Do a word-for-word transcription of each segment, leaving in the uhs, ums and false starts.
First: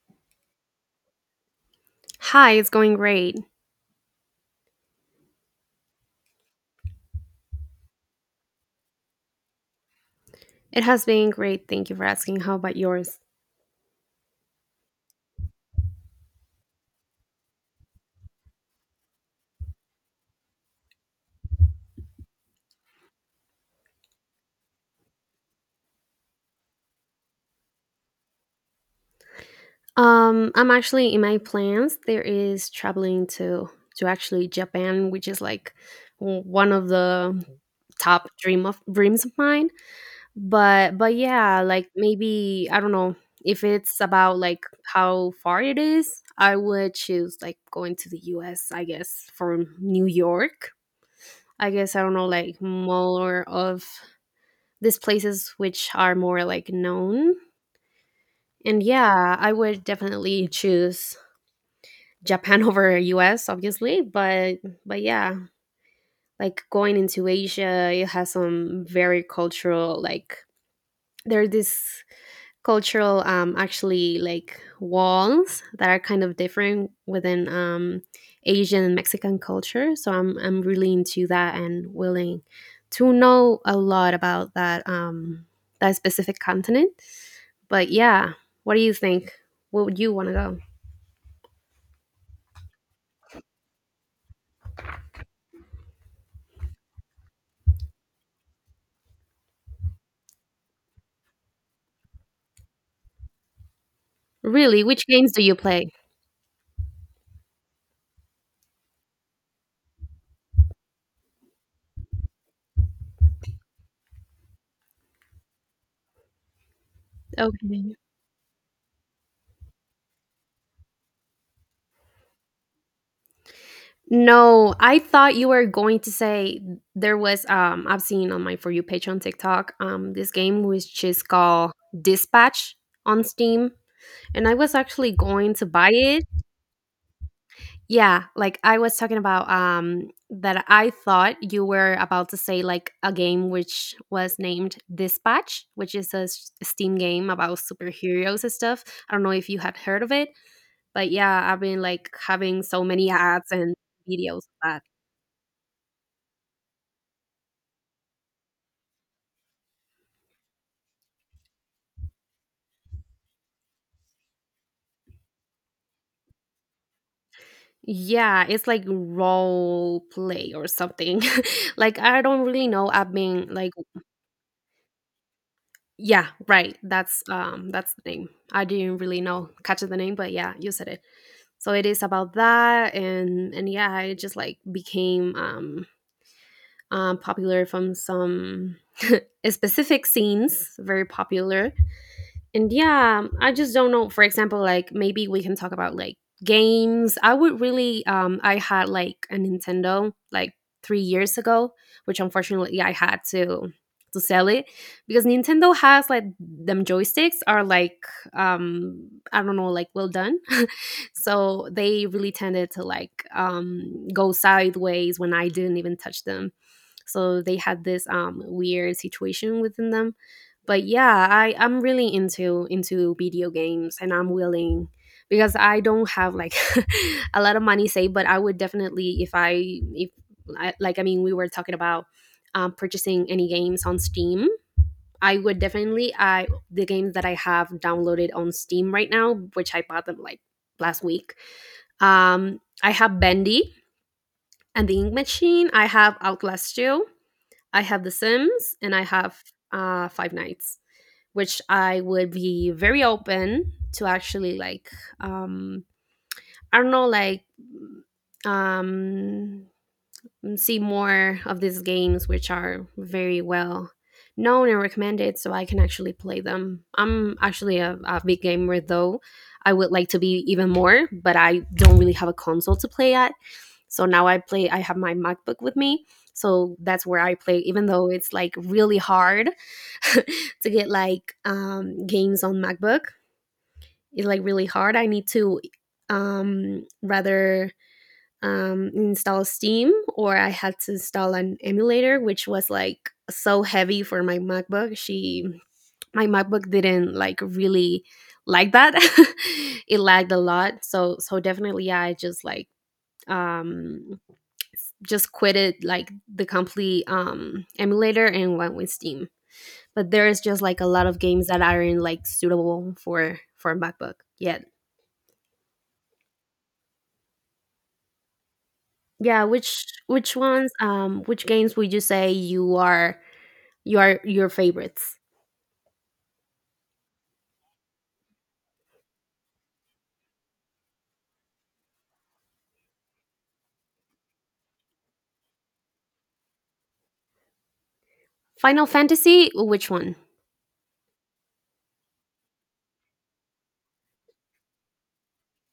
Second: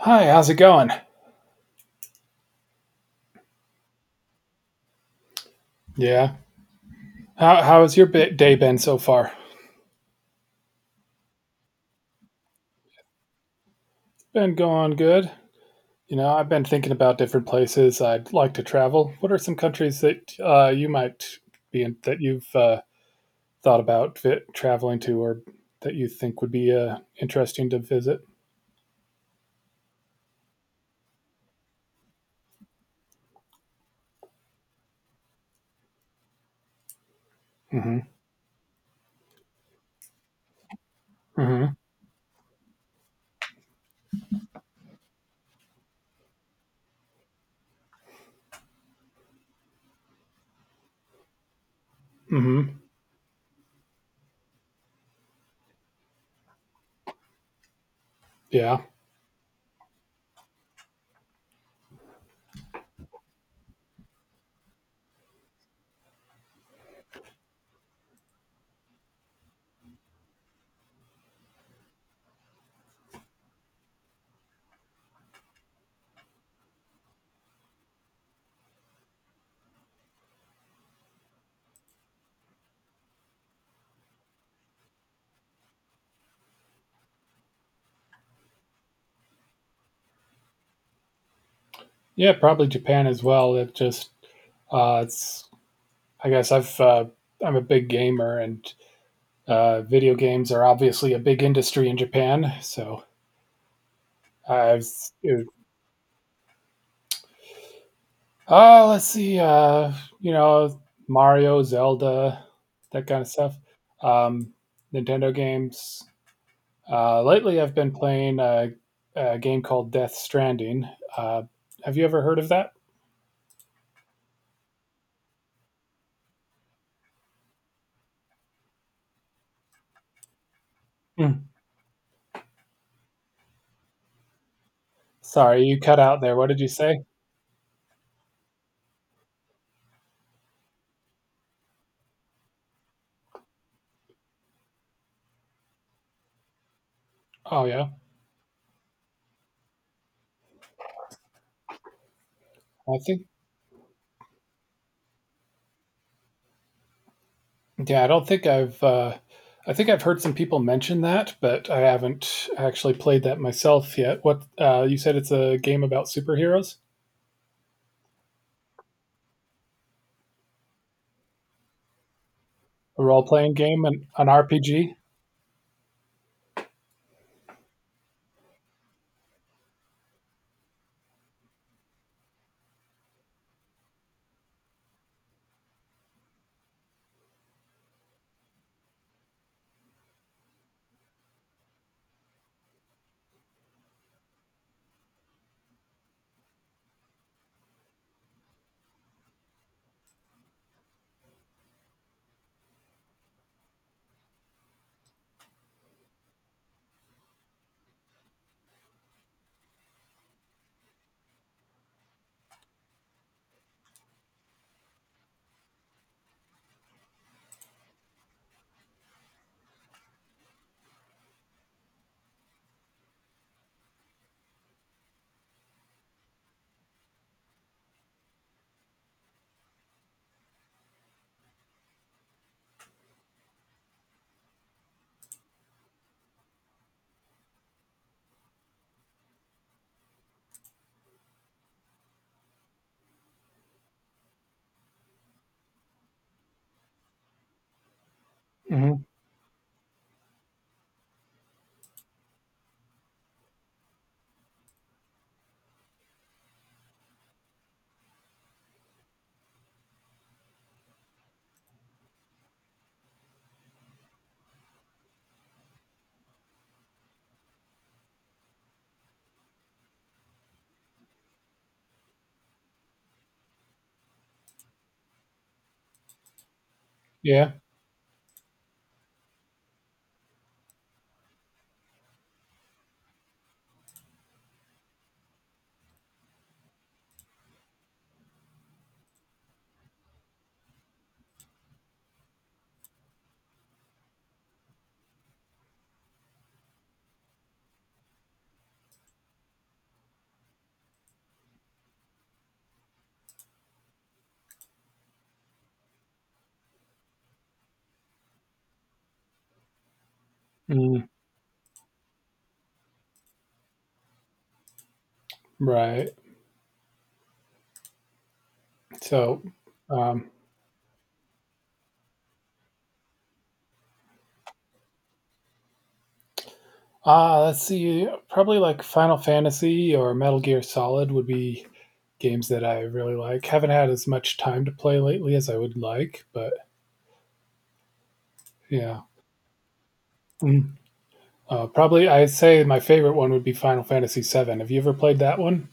Hi, how's it going? Hi, it's going great. Yeah. How how has your bi- day been so far? It has been great. Thank you for asking. How about yours? Been going good. You know, I've been thinking about different places I'd like to travel. What are some countries that uh, you might be in that you've uh, thought about fit, traveling to, or that you think would be uh, interesting to visit? Um, I'm actually in my plans. There is traveling to to actually Japan, which is like w- one of the Hmm. top dream of dreams of mine. But but yeah, Hmm. like maybe I don't know if it's about like how far it is. I would choose like going to the U S. I guess from New York. I guess I don't know like Hmm. more of these places which are more like known. Yeah. And yeah, I would definitely choose Japan over U S obviously, but but yeah, like going into Asia, it has some very cultural like there are these cultural um actually like walls that are kind of different within um asian and mexican culture, so i'm i'm really into that and willing to know a lot about that, um that specific continent. But yeah, what do you think? Where would you want to go? Yeah, probably Japan as well. It just uh, it's. I guess I've uh, I'm a big gamer, and uh, video games are obviously a big industry in Japan, so. I've Really, which s- games do it- you play? uh let's see, uh you know Mario, Zelda, that kind of stuff. Um Nintendo games. Uh lately I've been Okay. playing a, a game called Death Stranding. Uh have you ever heard of that? No, I thought you were going to say there was um I've seen on my For You page on TikTok um this game which is Mm. called Dispatch on Steam, and I was actually going Sorry, to you buy cut out it. there. What did you say? Yeah, like I was talking about um that I thought you were about to say like a game which was named Dispatch, which is a s- Steam game about Oh yeah. superheroes and stuff. I don't know if you had heard of it, but yeah, I've been like having so I many think, ads and videos of that. yeah, I don't think I've uh I think I've heard some people mention that, but I haven't actually played that myself yet. What, uh you said it's a game about superheroes? Yeah, it's like role play or something. like I don't really know. A I've role been playing like game and an R P G? yeah, right. That's um that's the name. I didn't really know catch the name, but yeah, you said it. So it is about that, and and yeah, it just like became um um popular from some specific scenes, very popular. And yeah, I just don't know, for example, like maybe we can talk about like games I would really um I had like a nintendo like three years ago, which unfortunately I had to to sell it because nintendo has like them joysticks are like um I don't know like well done. So they really tended to like um go sideways when I didn't even touch them, so they had this um weird situation within them. But yeah, i i'm really into into video games and I'm willing because I don't have like a lot of money saved, but I would definitely if i if I, like I mean, we were talking about um, purchasing any games on steam. I would definitely I the games that I have downloaded on steam right now, which I bought them like last week, um I have Bendy and the Ink Machine, I have Outlast two, I have The Sims, Hmm. and I have uh Five Nights, which I would be very open to actually like um I don't know like um see more of these games which are very well known and recommended so I can actually play them. I'm actually a, a big gamer though. I would like to be even more, but I don't really have a console to play at. So now I play, I have my MacBook with me. So that's where I Yeah. play, even though it's like really hard to get like um, games on MacBook. It's like really hard. I need to um, rather um, install Steam, or I had to install an emulator, which was like so heavy for my MacBook. She, my MacBook didn't like really like that. It lagged a lot. So, so definitely, yeah, I just like um just quitted like the complete um, emulator and went with Steam. But there is just like a Mm, lot of games that aren't like suitable for for MacBook yet. right. So, Yeah, which um, which ones, um which games would you say you are you are your favorites? ah, let's see. Probably like Final Fantasy or Metal Gear Solid would be games that I really like. Haven't had as much time to play lately as I would like, but Final yeah. Fantasy, which one? Mm. Uh, probably, I'd say my favorite one would be Final Fantasy seven. Have you ever played that one?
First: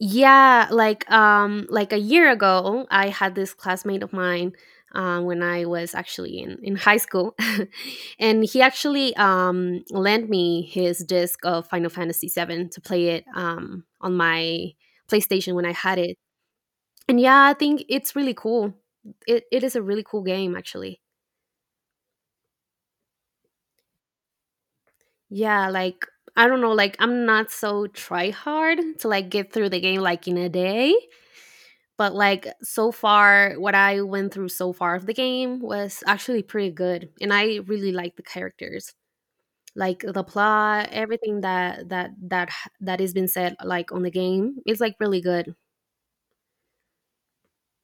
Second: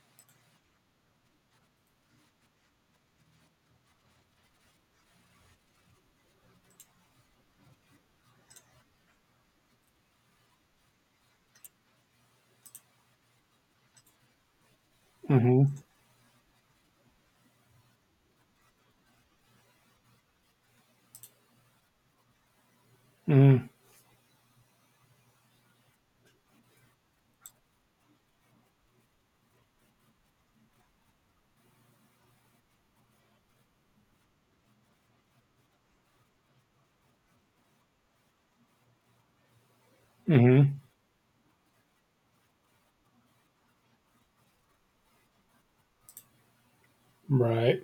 Yeah, like um like a year ago, I had this classmate of mine, um, when I was actually in, in high school, and he actually um, lent me his disc of Final Fantasy seven to play it, um, on my PlayStation Mm-hmm. when I had it. And yeah, I think it's really cool. It it is a really cool game actually. Mm, Yeah, like I don't know, like I'm not so try hard to like get through the game like in a day. But like so far, what I went through so far of the game was actually pretty good, and I really like the characters, like the mm-hmm. plot, everything that that that h- that has been said like on the game. It's like really good. Right.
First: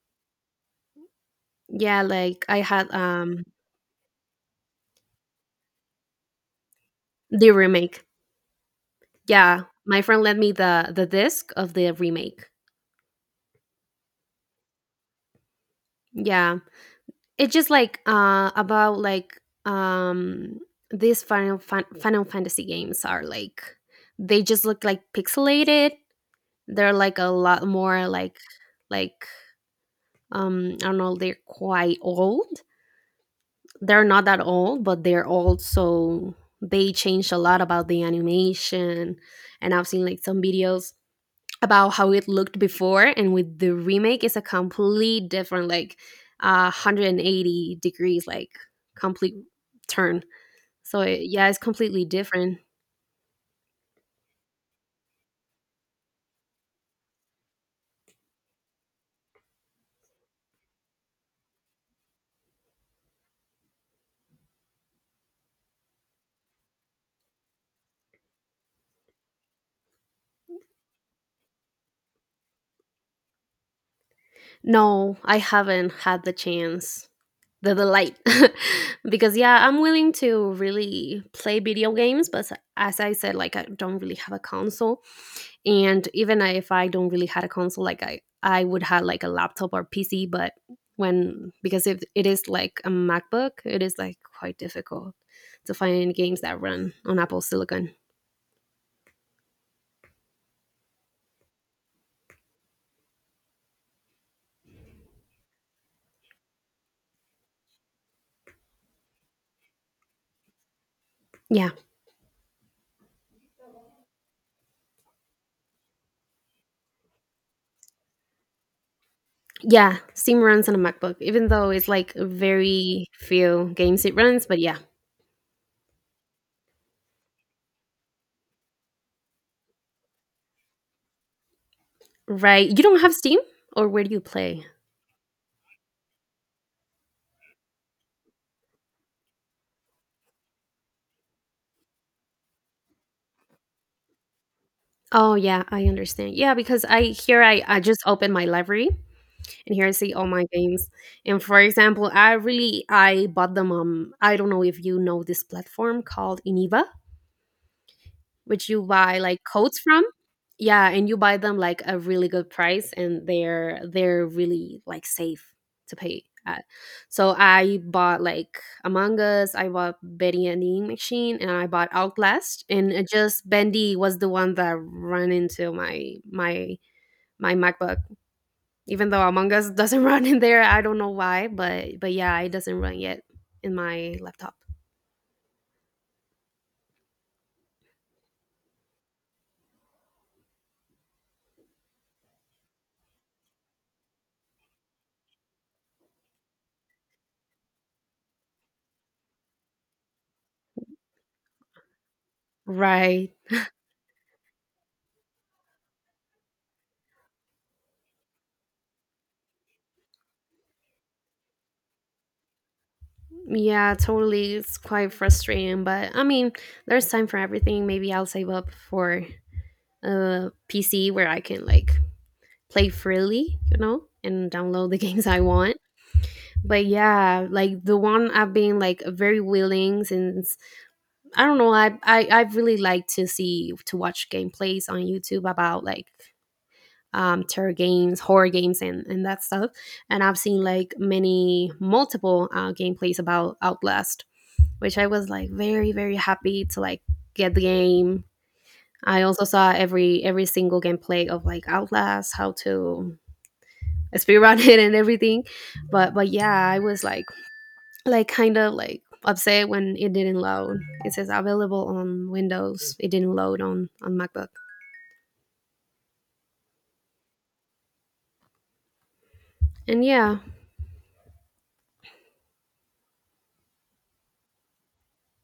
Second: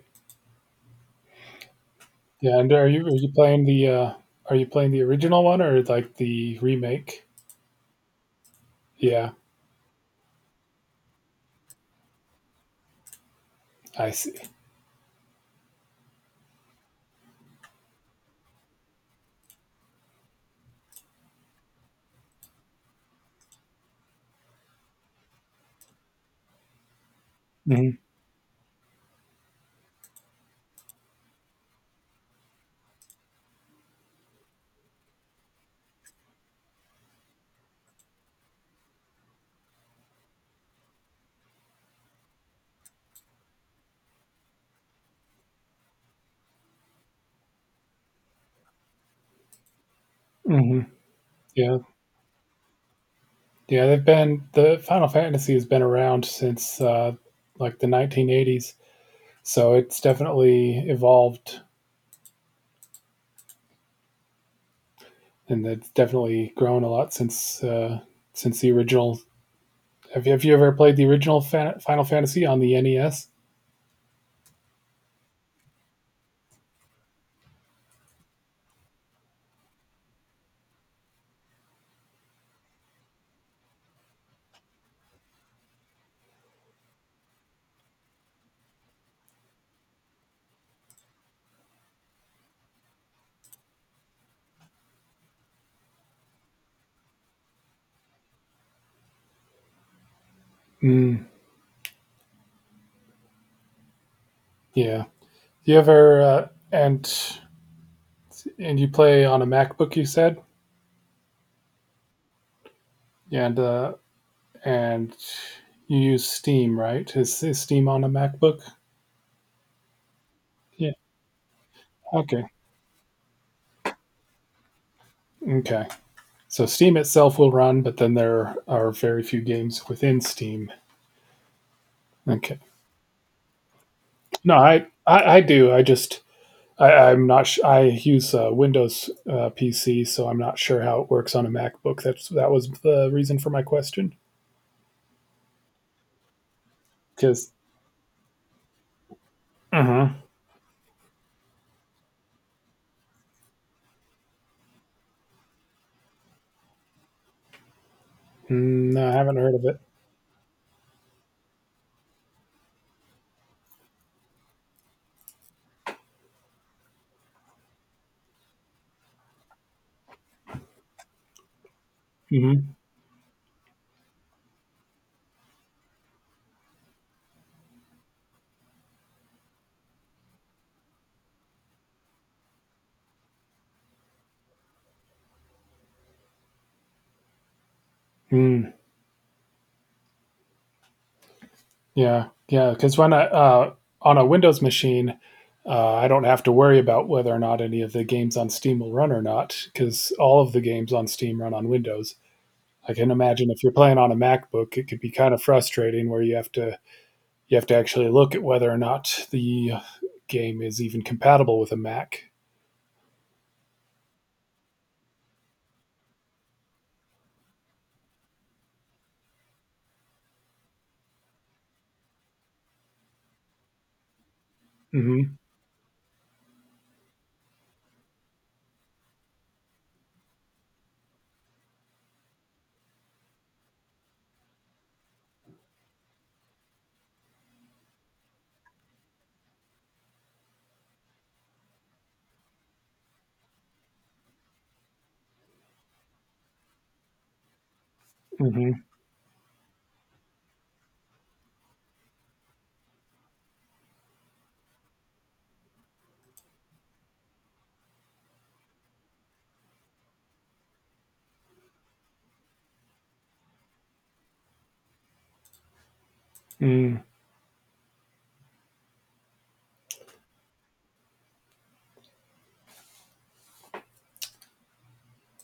Yeah, like Yeah. I And are had you are you um playing the uh, are you playing the original one or like the remake? the remake. Yeah. Yeah, my friend lent me the the disc of the remake. I see. Yeah, it's just like uh about like um these Final Fan- Final Fantasy games are like they just look like pixelated. They're like a lot Hmm. more like like um I don't know, they're quite old. They're not that old, but they're old, so they changed a lot about the animation, and I've seen like some videos about how it looked before, and with the remake it's a complete different like uh one hundred eighty degrees like complete turn. Hmm. So it, yeah, it's Yeah, completely different. yeah. They've been the Final Fantasy has been around since uh, like the nineteen eighties, so it's definitely evolved and it's definitely grown a lot since uh, since the original. Have you, have you ever played the original Fan- Final Fantasy on the N E S? No, I haven't had the chance. The delight, because yeah, I'm willing to really play video games, but as I said, like I don't really have a console, and even if I don't really had a console, like I I would have like a laptop or pc. But when, because if it is like a macbook, it is like quite difficult to find games that run on Apple silicon. Mm, yeah. You ever uh, and and you play on a MacBook? You said, Yeah. and uh, and you use Steam, right? Is, is Steam on a MacBook? Yeah, steam runs on a Yeah. macbook, even though it's like Okay. very few games it runs, but yeah. Okay. So Steam itself will run, but then there are very few games within Steam. Okay. Right, you don't have steam? Or where do you No, play? I I, I do. I just, I, I'm not. Sh- I use uh, Windows, uh, P C, so I'm not sure how it works on a MacBook. That's that was the reason for my question. Oh, yeah, I understand. Yeah, because I here Because. I, I just opened my library, and here I Uh-huh. see all my games. And for example, I really I bought them um I don't know if you know this platform called Iniva, which you Mm, no, I buy haven't like heard of it. coats from. Yeah, and you buy them like a really good price, and they're they're really like safe to pay at. So I bought like Among Us, I bought Bendy and the Ink Machine, and I bought Outlast, Mm-hmm. and it just Bendy was the one that ran into my my my MacBook. Even though Among Us doesn't run in there, I don't know why, but but yeah, it doesn't run yet in my laptop. Mm, yeah, yeah. Because when I, uh, on a Windows machine, uh, I don't have to worry about whether or not any of the games on Steam will run or not, because all of the games on Steam run on Windows. I can Right. imagine if you're playing on a MacBook, it could be kind of frustrating where you have to you have to actually look at whether or not the game is even compatible with a Mac. Yeah, totally. It's quite frustrating, but I mean, there's time for everything. Maybe I'll save up for a P C where I can like play freely, you know, and download the games Mm-hmm. I want. But yeah, like the one I've been like very willing since I don't know. I I I really like to see to watch gameplays on YouTube about like um terror games, horror games, and and that stuff. And I've seen like many multiple uh, gameplays about Outlast, which I was like very very happy to like get the game. Mm-hmm. I also saw every every single gameplay of like Outlast, how to speedrun it and everything. But but yeah, I was like like kind of like upset when it didn't load. It says available on Windows. It didn't load on on MacBook. Mm. And yeah,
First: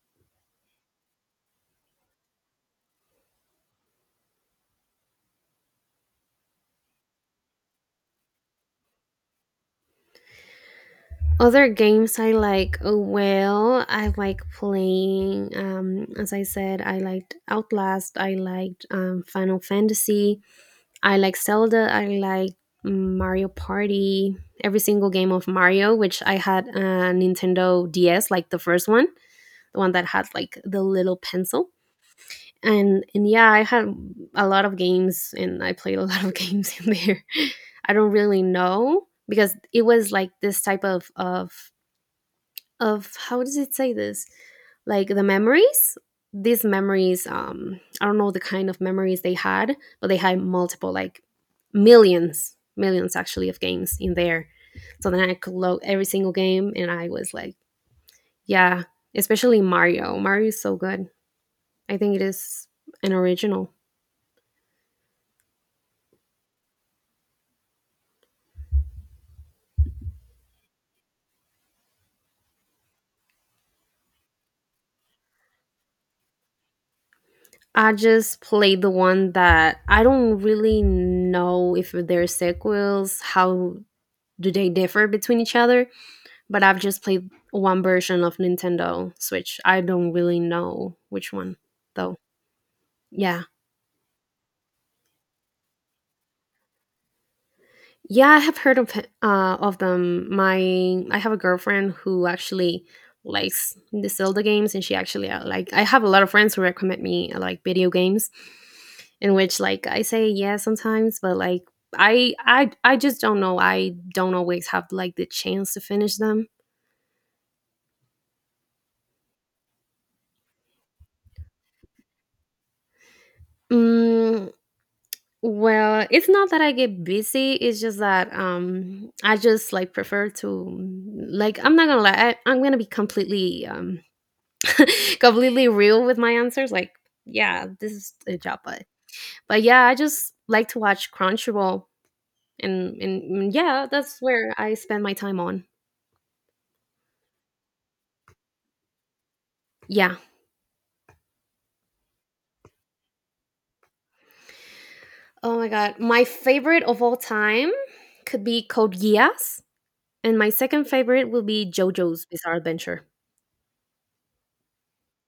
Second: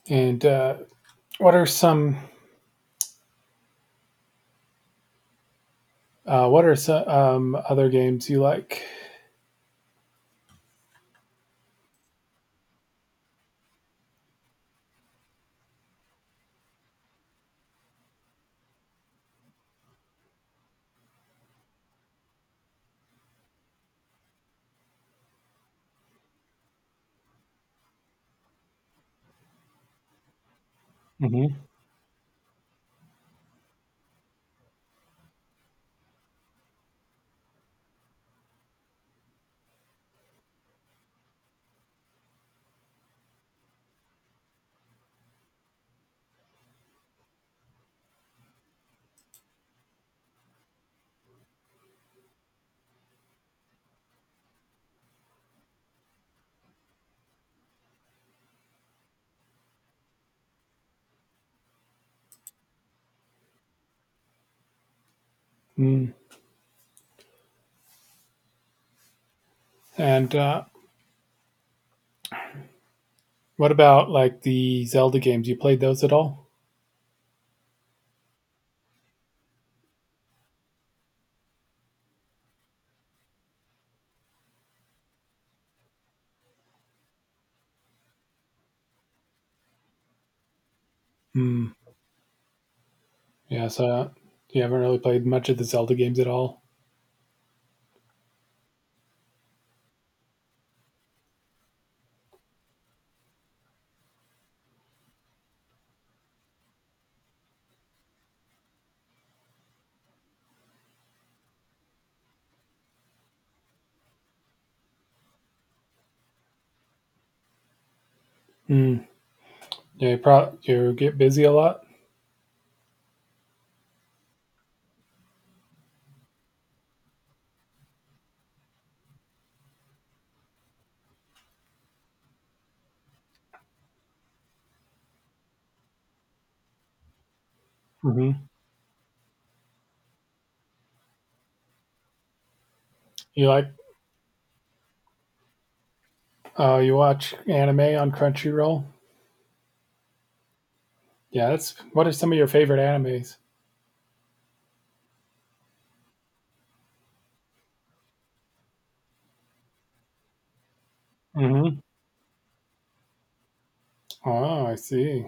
And, uh, what are some uh, what are some, um, other games you like? other games I like, uh, well, I like playing, um, as I said, I liked Outlast, I liked, um, Final Fantasy, I like Zelda, I like Mario Party, every single game of Mario, which I had a Nintendo D S, like the first one, the one that had like the little Mm-hmm. pencil. And, and yeah, I had a lot of games, and I played a lot of games in there. I don't really know, because it was like this type of, of of, how does it say this, like the memories, these memories, um I don't know the kind of memories they had, but they had multiple like millions millions actually of games in there. So then I could load every single game, and I was like yeah, especially mario mario is so good. I think it is an original. Mm. And, uh, what about like the Zelda games? You played those at all? I just played the one that I don't really know if there are sequels, how do they differ between each other, but I've just played one version of Nintendo Switch. I don't really know which one Mm. though. Yeah. Yeah, so you haven't really played much of the Zelda games at all. Yeah, I have heard of uh of them. My I have a girlfriend who actually likes the Zelda games, and she actually uh, like I have a lot of friends who recommend me, uh, like video games, in which like I say yeah sometimes, but like I I I just don't know. I don't always have like the chance to finish them. Mm. Yeah, you pro- you get busy a lot. Mm, Well, it's not that I get busy, it's just that um I just like prefer to. Like, I'm not gonna lie, I, I'm gonna be completely um completely real with my answers. Like, yeah, this is a Mm-hmm. job, but but yeah, I just like to watch Crunchyroll, and and You and like. yeah, that's where I spend my time on. Oh, you watch anime on Crunchyroll? Yeah. Yeah, that's. What are some of your favorite animes? Oh my god. My favorite of all time could be Code Geass, and my second favorite will be Mm-hmm. JoJo's Bizarre Adventure. Oh, I see.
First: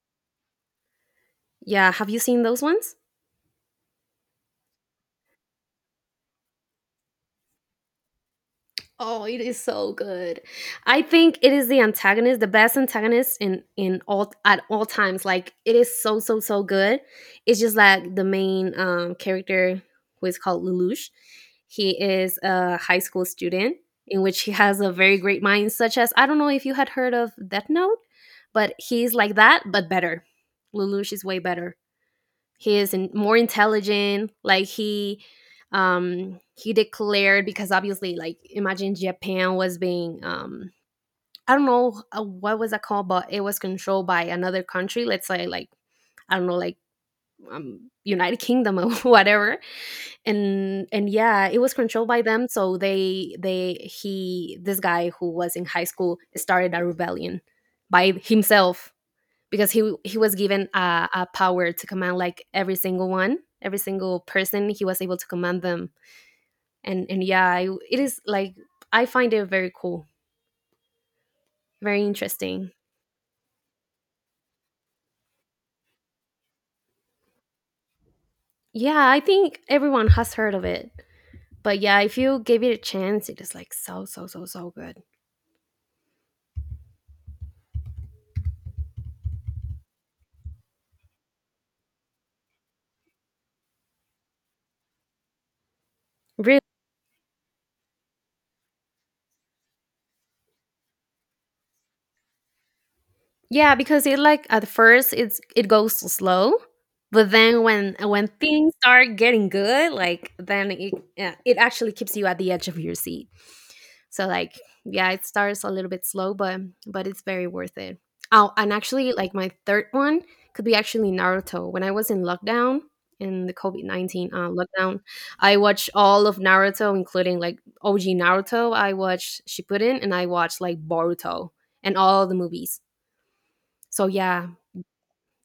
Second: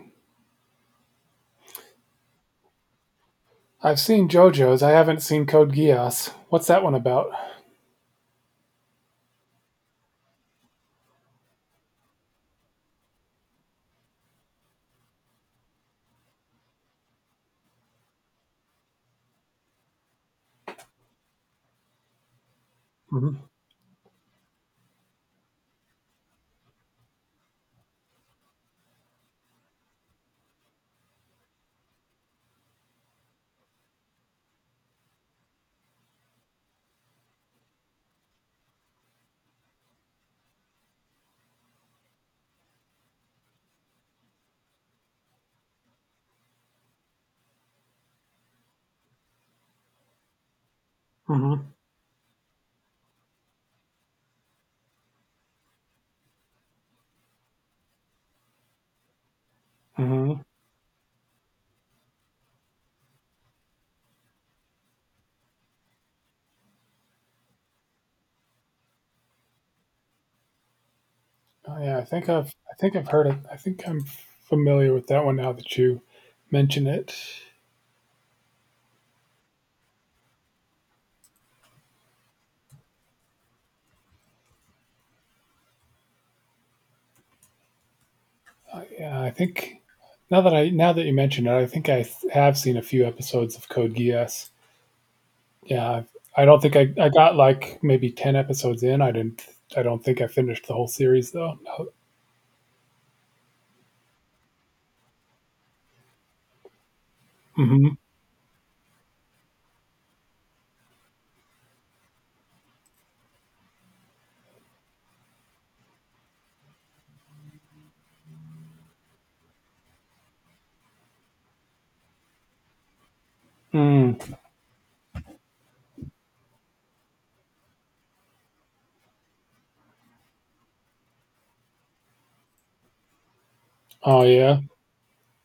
Yeah, have you seen those ones? I've seen JoJo's. I haven't seen Code Geass. What's that one about? Oh, it is so good. I think it is the antagonist, the best antagonist in in all at all times. Like, it is so so so good. It's just like the main um, character, who is called Lelouch. He is a high school Mm-hmm. student in which he has a very great mind, such as, I don't know if you had heard of Death Note, but he's like that but better. Lelouch is way better, he is in, more intelligent. Like, he um he declared because obviously like, imagine Japan was being, um I don't know, uh, what was that called, but it was controlled by another country. Let's say like, I don't know, like um, United Kingdom, or whatever. And and yeah, it Mm-hmm. was controlled by them, so they they he, this guy who was in high school, started a rebellion by himself, because he he was Mm-hmm. given a, a power to command like every single one, every single person. He was able to command them, and and yeah, I, it is like I find it very cool, Oh, yeah, I very think I've interesting. I think I've heard it. I think I'm familiar with that one now that you mention it. Yeah, I think everyone has heard of it, but yeah, if you gave it a chance, it is like so so so so good. Uh, yeah, I think, now that I now that you mention it, I think I th- have seen a few episodes of Code Geass. Yeah, I've, I don't Really, think I, I got like maybe ten episodes in. I didn't. I don't think I finished the whole series though. yeah, because it, like, at first it's it goes so slow, but then Hmm. when when things start getting good, like then it, yeah, it actually keeps you at the edge of your seat. So, like, yeah, it starts a little bit slow, but but it's very worth it. Oh, and actually like my third one could be actually Naruto. When I was in lockdown, in the COVID Mm. nineteen uh, lockdown, I watched all of Naruto, including like O G Naruto. I watched Shippuden, and I watched like Boruto and all the movies. So Oh yeah, yeah,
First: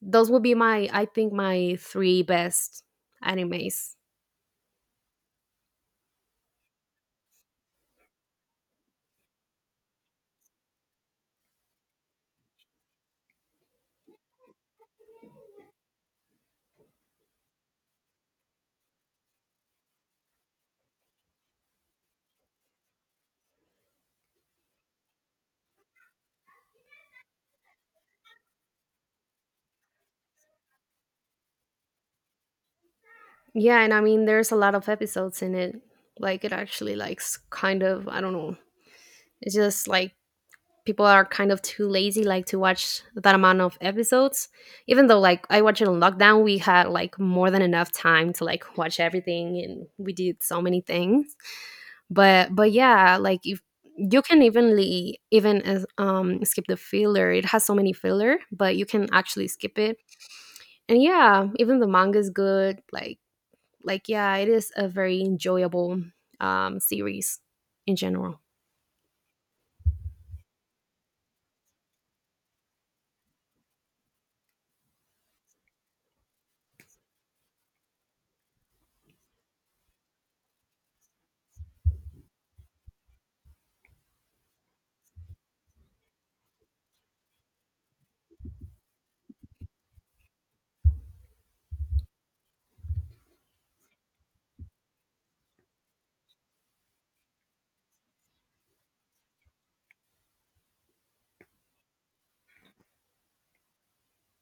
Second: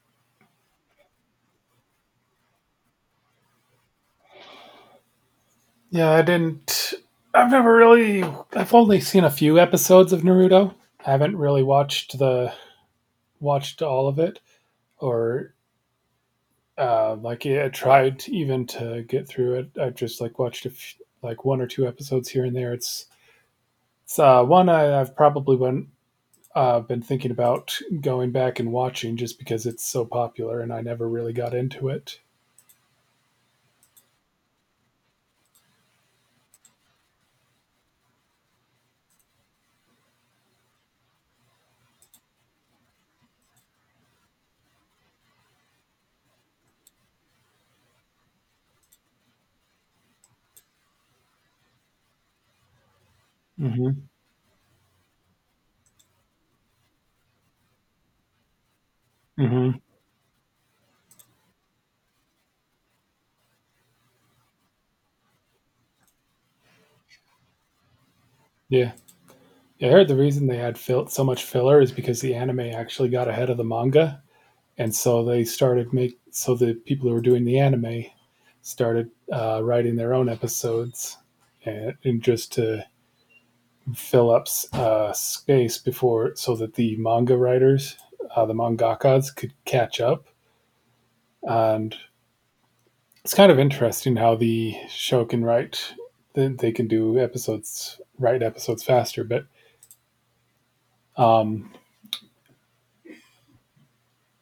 those would be my, I think, my three best animes. yeah. I didn't. I've never really. I've only seen a few episodes of Naruto. I haven't really watched the watched all of it, or uh, like, yeah, I tried even to get through it. I've just like watched a f- like one or two episodes here and there. It's it's uh, one, I, I've probably went uh, I've been thinking about going back and watching just because it's so popular and I never really got into it. Yeah, and I mean there's a lot of episodes in it. Like, it actually likes kind of, I don't know. It's just like people are kind of too lazy like to watch that amount of episodes. Even though like I watched it on lockdown, we had like more than enough time to like watch everything, and we did so many things. But but yeah, like, if Hmm. you can evenly even as um skip the filler. It has so many filler, but you can actually skip Hmm. it. And yeah, even the manga is good. Like like yeah, it is a very enjoyable um series in general. Yeah. Yeah, I heard the reason they had fill- so much filler is because the anime actually got ahead of the manga, and so they started make so the people who were doing the anime started, uh, writing their own episodes, and, and just to fill up, uh, space before so that the manga writers, uh, the mangakas, could catch up. And it's kind of interesting how the show can write that they can do episodes write episodes faster, but um,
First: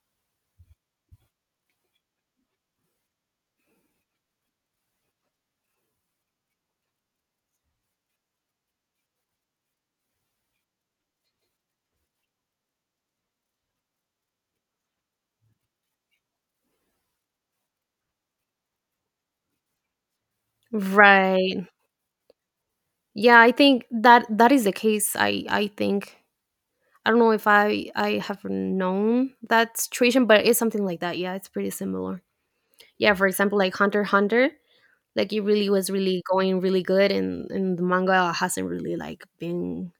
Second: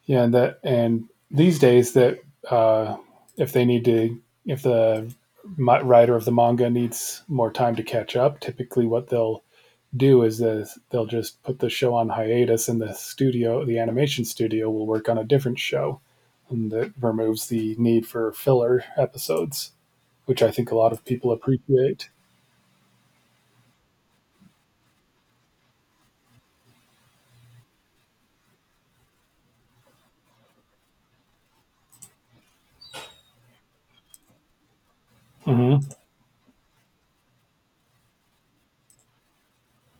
yeah, and that and these days that, uh, if they need to if the writer of the manga needs more time to catch up, typically what they'll do is this, they'll just put the show on hiatus and the studio the animation studio will work on a different show, and that removes the need for filler episodes, which I think a lot of people Right. appreciate. Yeah, I think that that is the case. I I think I don't know if I I have known that situation, but it's something like that. Yeah, it's pretty similar. Yeah, for example, like Hunter x Hunter, like, it really Hmm. was really going really good, and and the manga hasn't really like been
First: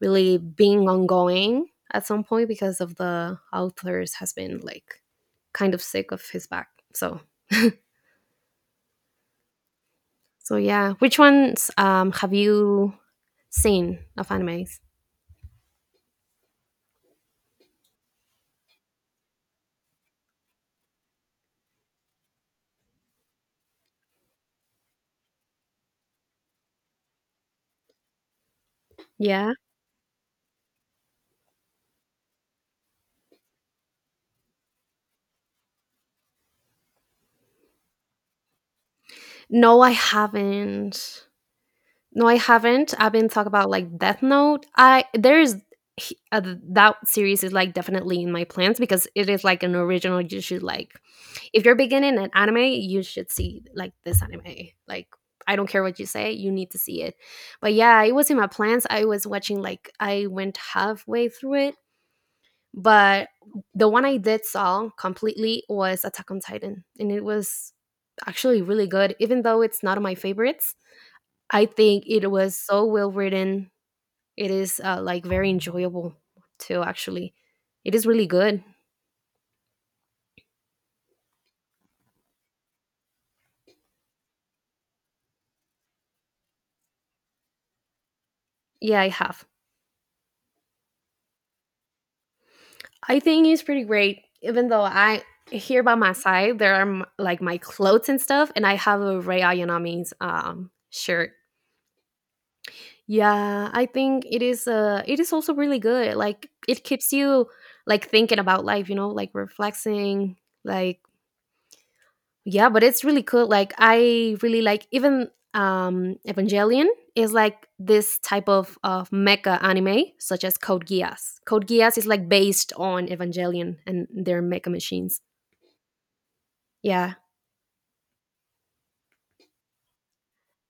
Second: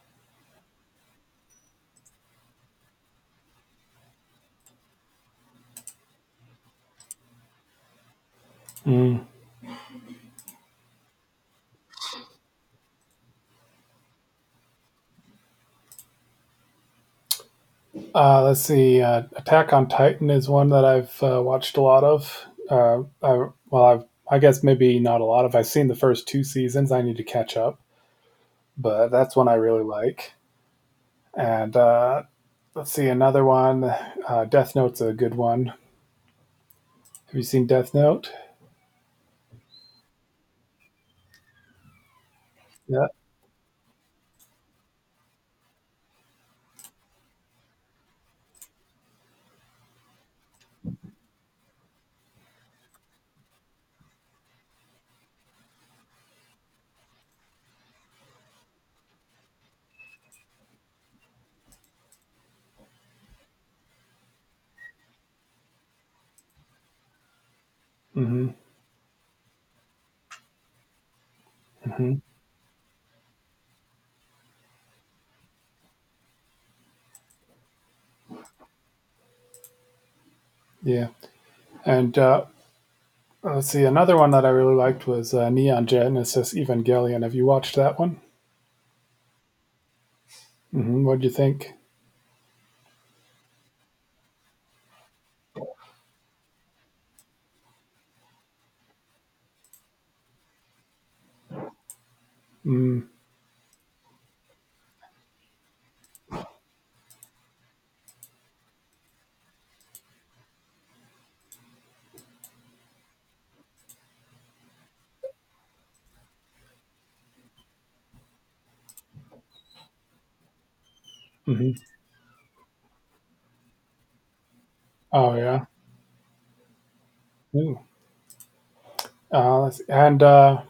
really being ongoing at some point because of the authors has been like kind of sick of his back. So, so yeah, which ones um have you seen of animes? Uh, let's see. Uh, Attack on Titan is one that I've uh, watched a lot of. Uh, I, well, I've, I guess maybe not a lot of. I've seen the first two seasons. I need to catch up, but that's one Yeah. I really like. And, uh, let's see another one. Uh, Death Note's a good one. Have you seen Death Note? No, I haven't. No, I haven't. Yeah. I've been talking about like Death Note. I there's he- uh, that series is like definitely in my plans because it is like an original. You should, like, if you're beginning an anime, you should see like this anime. Like, I don't care what you say, you need to see it. But yeah, it was in my plans. I was watching like, I went halfway through it, but the one I did saw completely was Attack on Titan, and it was Hmm. actually really good, even though it's not my favorites, I think Hmm. it was so well written. It is uh, like, very enjoyable too. Actually, it is really good. Yeah. And, uh, let's see another one that I really liked was, uh, Neon Genesis Evangelion. Have you watched that one? Yeah, I have. Hmm. What would you think? I think it's pretty great. Even though I, here by my side there are m- like my clothes and stuff, and I have a Ray Ayanami's um shirt. Mm-hmm. Yeah, I think it is. Uh, it is also really good. Like, it keeps you like thinking about life. You know, like, reflecting, like, yeah, but it's really cool. Like, I really like even um Evangelion is like this type of of mecha anime such as Code Geass. Code Mm-hmm. Geass is like based on Evangelion and their mecha machines. Oh yeah. Yeah. Ooh. Uh, let's- and uh,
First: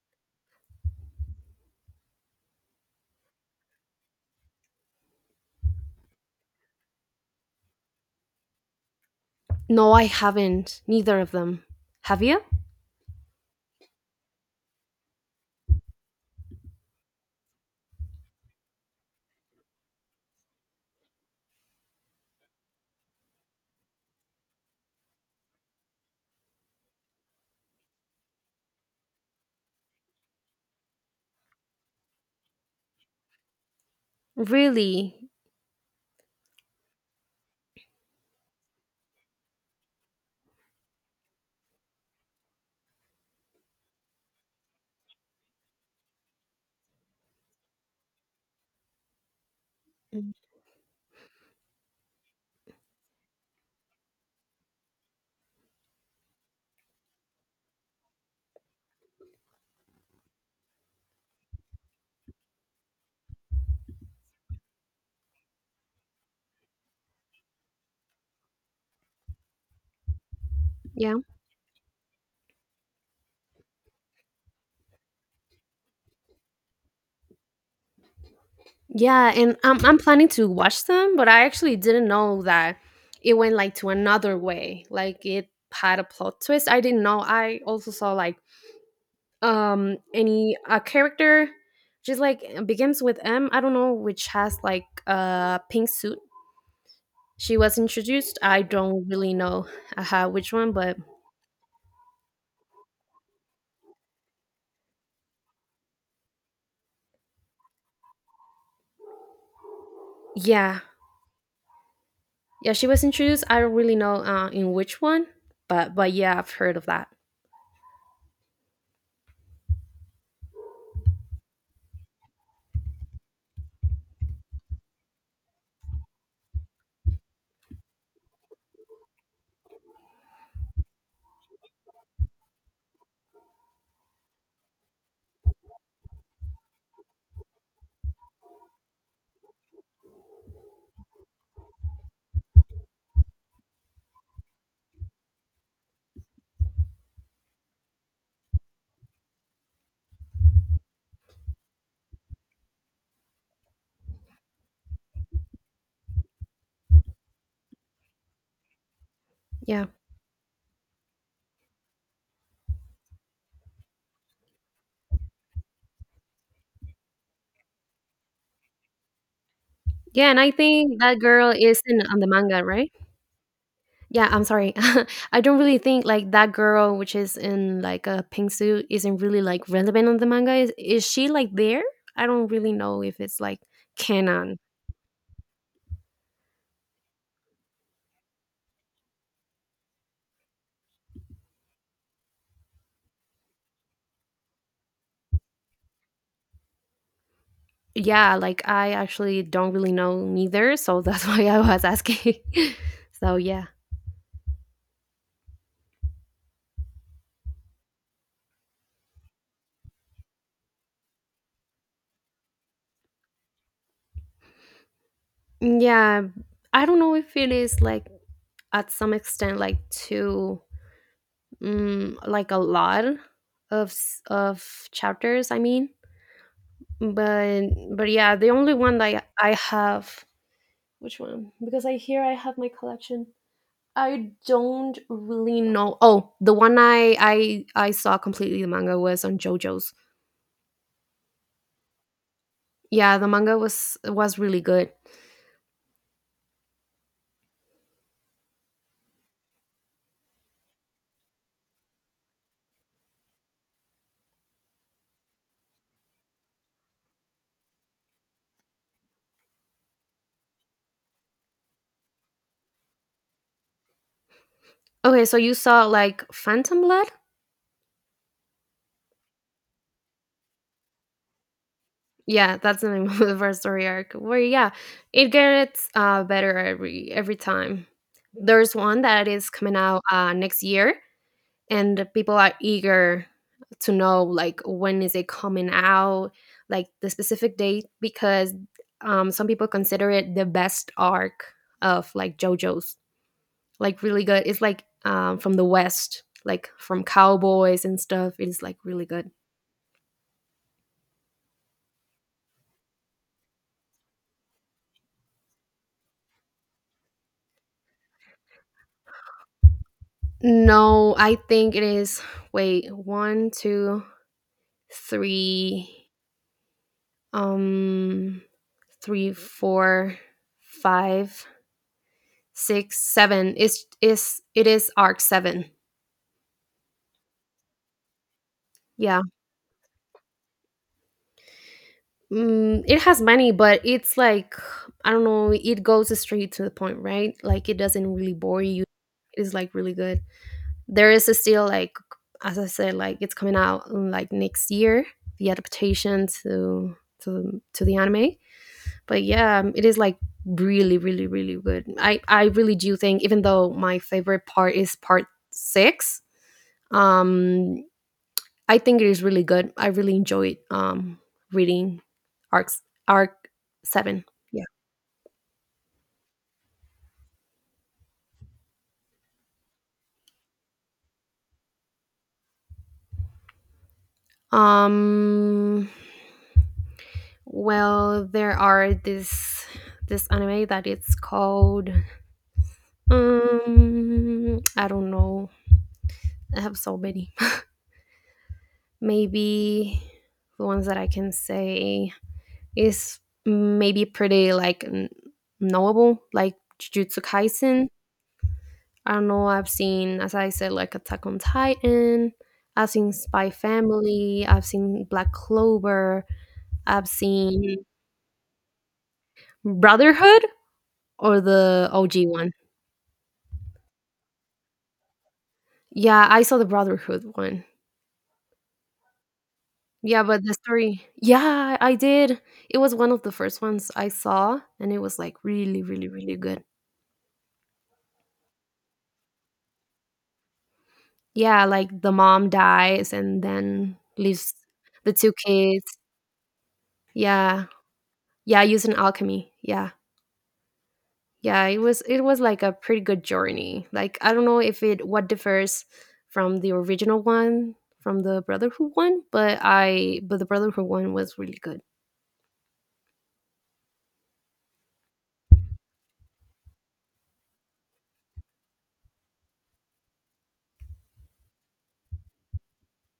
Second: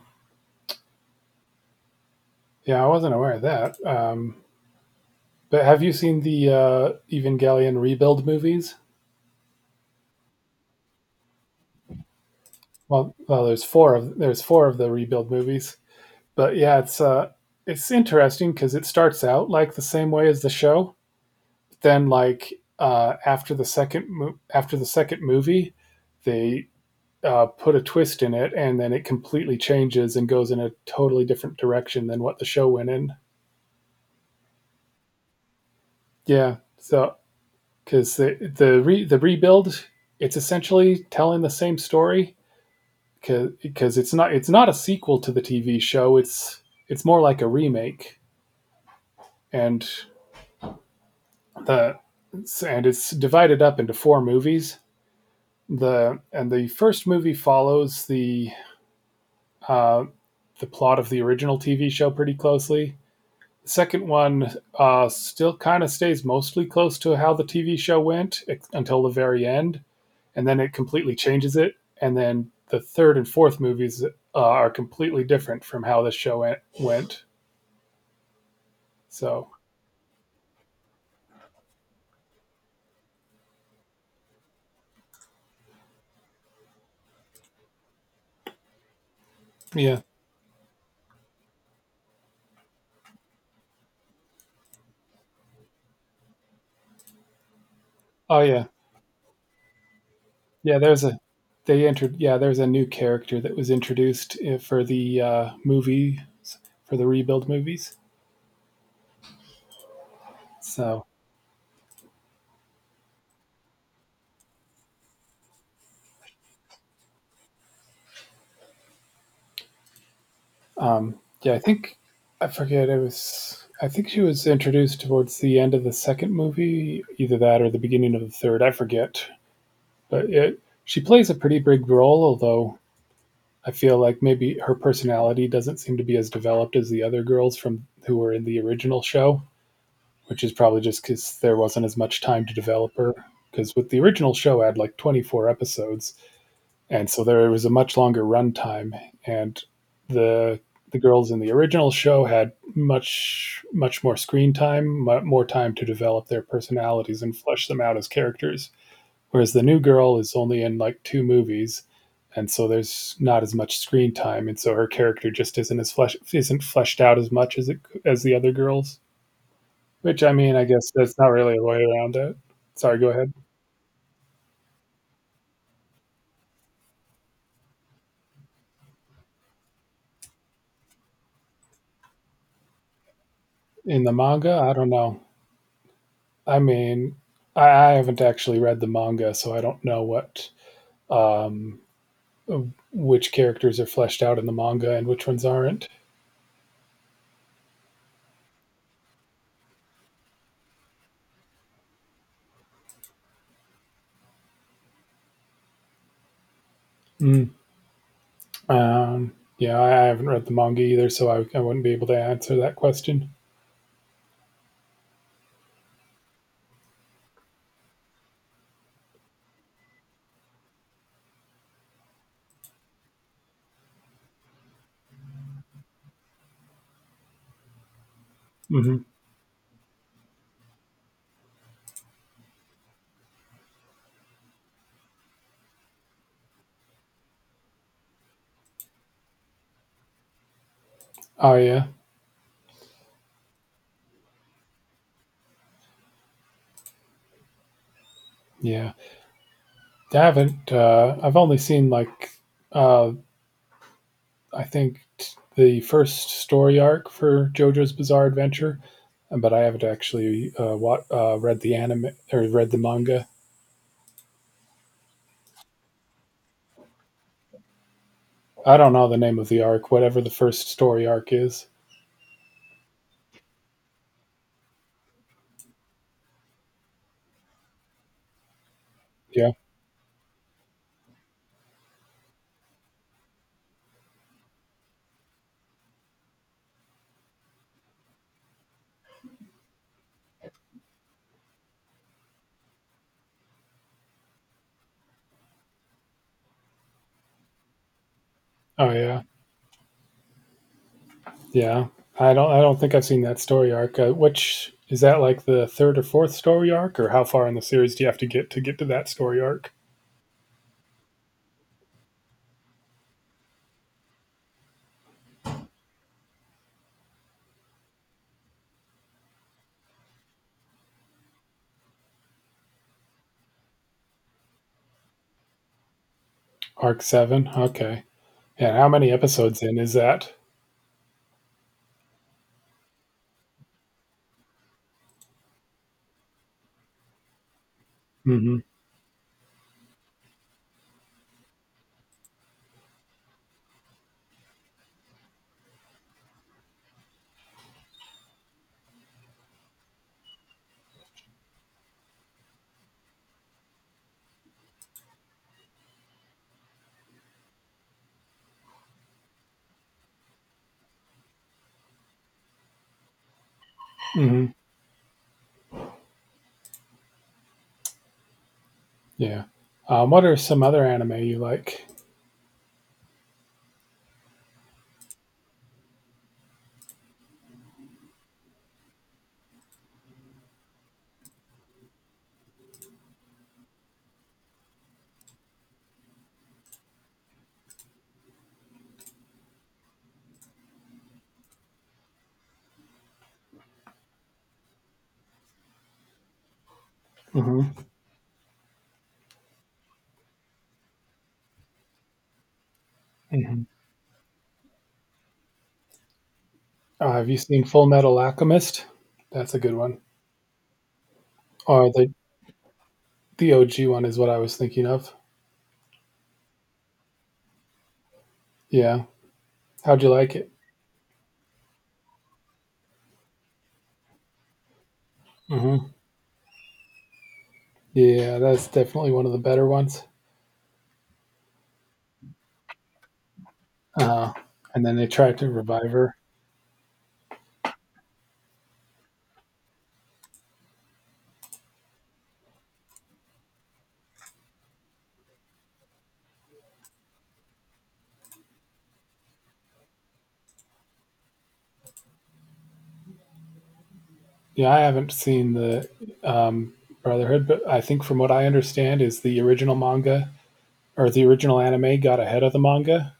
Yeah, I wasn't aware of that. Um, but have you seen the, uh, Evangelion rebuild movies? No, I haven't. Neither of them. Have you? Well, well, there's four of there's four of the rebuild movies. But yeah, it's uh, it's interesting because it starts out like the same way as the show. Then like, uh, after the second mo- after the second movie, they, uh, put a twist in it, and then it completely changes and goes in a totally different direction than what the show went in. Really? Yeah. So because the the re, the rebuild, it's essentially telling the same story, because it's not it's not a sequel to the T V show. It's it's more like a remake, and the and it's divided up into four movies. The And the first movie follows, the uh, the plot of the original T V show pretty closely. The second one, uh, still kind of stays mostly close to how the T V show went ex- until the very end, and then it completely Yeah. changes it. And then the third and fourth movies, uh, are completely different from how the show went. Yeah, So and I'm I'm planning to watch them, but I actually didn't know that it went like to another way. Like, it had a plot twist. I didn't know. I also saw like um yeah. any a character just like begins with m, I don't know, which has like a pink suit. She was introduced, Oh I yeah, don't really know uh, which one, yeah. but There's a They entered. Yeah, there's a new character that was introduced, uh, for the uh, movies for the rebuild movies. yeah, So, yeah, she was introduced, I don't really know uh, in which one, but but yeah, I've heard of that. um, yeah, I think, I forget. It was, I think, she was introduced towards the end of the second movie, either that or the beginning of the third. I forget, but it she plays a pretty big role, although I feel like maybe her personality doesn't seem to be as developed as the other girls from who were in the original show, which is probably just because there wasn't as much time to develop her. Because with the original show, I had like twenty-four episodes, and so there was a much longer run time. And the the girls in the original show had much much more screen time, more time to develop their personalities and flesh them out as characters. Whereas the new Yeah, girl is only in like two movies, and so there's not as much screen time, and so her character just isn't as flesh isn't fleshed out as much as it as the other girls. Which, yeah, I and I mean, I guess think that's that not girl really a is way in around on the it. manga, right? Sorry, go ahead. Yeah, I'm sorry. I don't really think like that girl, which is in like a pink suit, isn't really like relevant on the manga. Is is she like there? I don't really know if it's like In the manga, canon. I don't know. I mean, I, I haven't actually read the manga, so I don't know what, um, which characters are fleshed out in the manga and which ones aren't. Yeah, like I actually don't really know neither, so that's why I was asking. So yeah, Mm. Um, yeah, I, I haven't read the manga either, so I, I wouldn't be able to answer that question. yeah. I don't know if it is like, at some extent like too, mm, like a lot of s- of chapters. I mean, but but yeah, the only one Hmm. that i I have. Which one? Because I hear I have my collection. I don't really know. Oh, the one I I I saw completely the manga was on JoJo's. Oh yeah, Yeah, the manga was was really good. yeah. I haven't. Uh, I've only seen like, uh, I think t- the first story arc for JoJo's Bizarre Adventure, but I haven't actually, uh, wa uh, read the anime or read the manga. Okay, so you saw like Phantom Blood? I don't know the name of the arc, whatever the first story arc is. Yeah, that's the name of the first story arc. Where, yeah, it gets uh better every every time. There's one that is Yeah. coming out uh next year, and people are eager to know like when is it coming out, like the specific date, because um some people consider it the best arc of like JoJo's. Like, really good. It's like um from the West, like from cowboys and stuff. It is like Oh really yeah, good. yeah. I don't. I don't think I've seen that story arc. Uh, which is that, like, the third or fourth story arc, or how far in the series do you have to get to get to that story arc? No, I think it is, wait, one two three, um three four five six, seven. It's is it is arc seven. Arc seven. Okay. And how many Yeah. episodes in is that? Mm, it has many, but it's like, I don't know. It goes straight to the point, right? Like, it doesn't really Mhm. bore you. It's like really good. There is still like, as I said, like, it's coming out, mm, like, next year. The adaptation to to to the anime, but yeah, um, it is like really, really, really good. I I really do think, even though my favorite part is part six, um I think it is really good. I really enjoyed um, reading Arc Arc Seven. Mhm. Yeah. Yeah. Um, what are some other anime you like? Um. Well, there are this this anime that it's called. Um. I don't know. I have so many. Maybe the ones that I can say is maybe pretty like n- knowable, like Jujutsu Mhm. Kaisen. I don't know. I've seen, as I said, like Attack on Titan. I've seen Spy Mhm. Family. I've seen Black Clover. I've Uh, have you seen Full seen Metal Alchemist? That's a good one. Brotherhood, or the Or the O G one. the O G one is what I was thinking of. Yeah, I saw the Brotherhood one. Yeah. How'd you Yeah, like but it? the story. Yeah, I did. It was one of the first ones I saw, and it was like really, Mhm. really, really good. Yeah, that's definitely one of the better ones. Yeah, like the mom dies and then Uh, leaves and then they the two tried to kids. revive her. Yeah, yeah, using alchemy. Yeah, yeah, it was it was like a pretty good journey. Like, I don't know if it, what differs from the original one from the Brotherhood one, but I but the Brotherhood one was really good. Yeah, I haven't seen the, um, Brotherhood, but I think from what I understand is the original manga or the original anime got ahead of the manga.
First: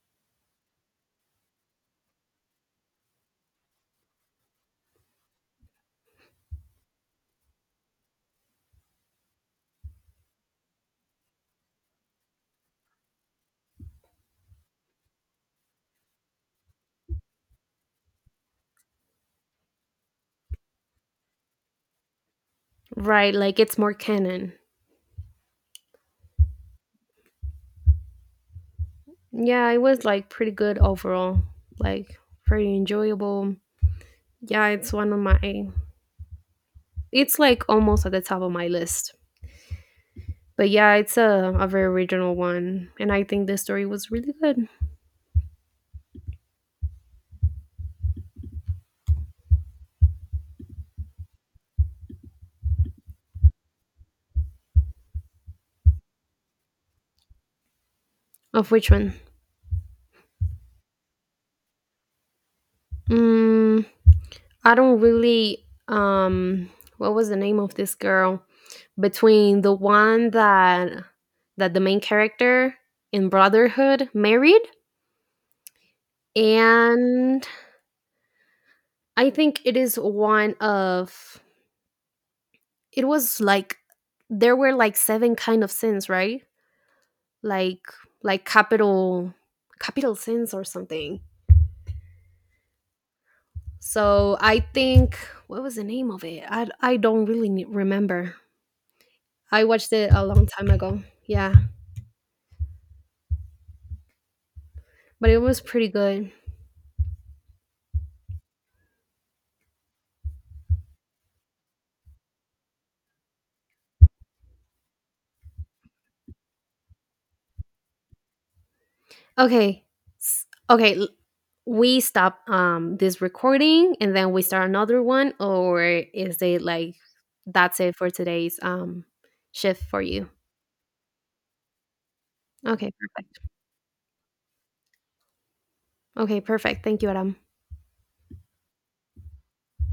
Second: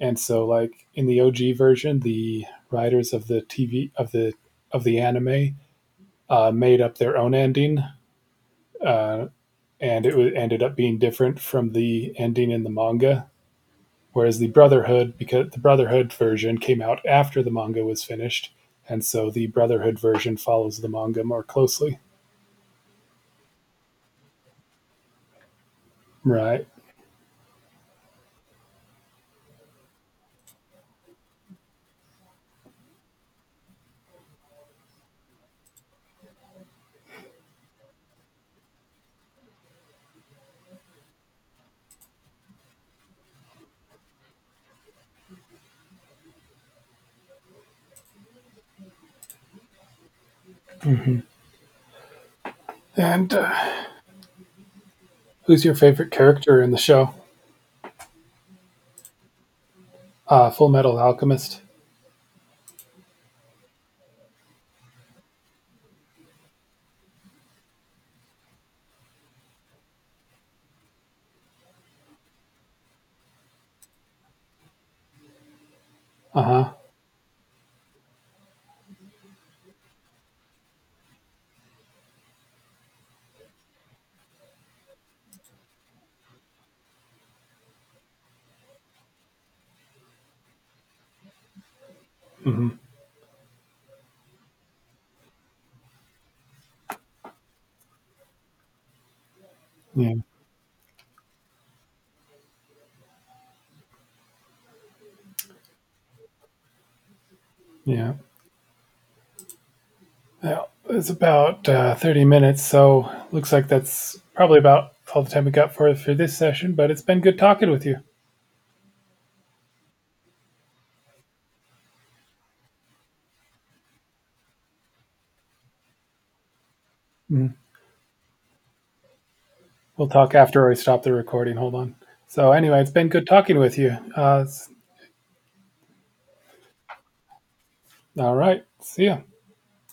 And so like in the O G version, the writers of the T V of the of the anime, uh, made up their own ending, uh, and it wa- ended up being different from the ending in the manga. Whereas the Brotherhood, because the Brotherhood version came out after the manga was finished, and so the Brotherhood version follows the manga more closely. Right, like it's more canon. Right. Yeah, it was like pretty good overall, like pretty enjoyable. Yeah, it's one of my, it's like almost at the top of my list. But yeah, it's a, a very original one, and I think the story was really good. And, uh, who's your favorite character in the show? Of which one? Uh, Full Metal Alchemist. mm, I don't really, um what was the name of this girl, between the one that that the main character in Brotherhood married. Uh huh. And I think it is one of, it was like there were like seven kind of sins, right? Like like capital capital sins or something. Hmm. So I think, what was the name of it? I I don't really ne- remember. I watched it Yeah. a long time ago. Yeah. But it was pretty good. Yeah. Yeah, it's about, uh, thirty minutes, so looks like that's probably about all the time we got for for this session. But it's been good talking with you. Okay, s- okay, l- we stop um this recording and then we start another one, or is it like Mm. that's it for today's um shift for We'll you? talk after I stop the recording. Hold on. So anyway, it's Okay, been good perfect. talking with you. Uh, Okay, perfect. Thank you, Adam. All right, see ya.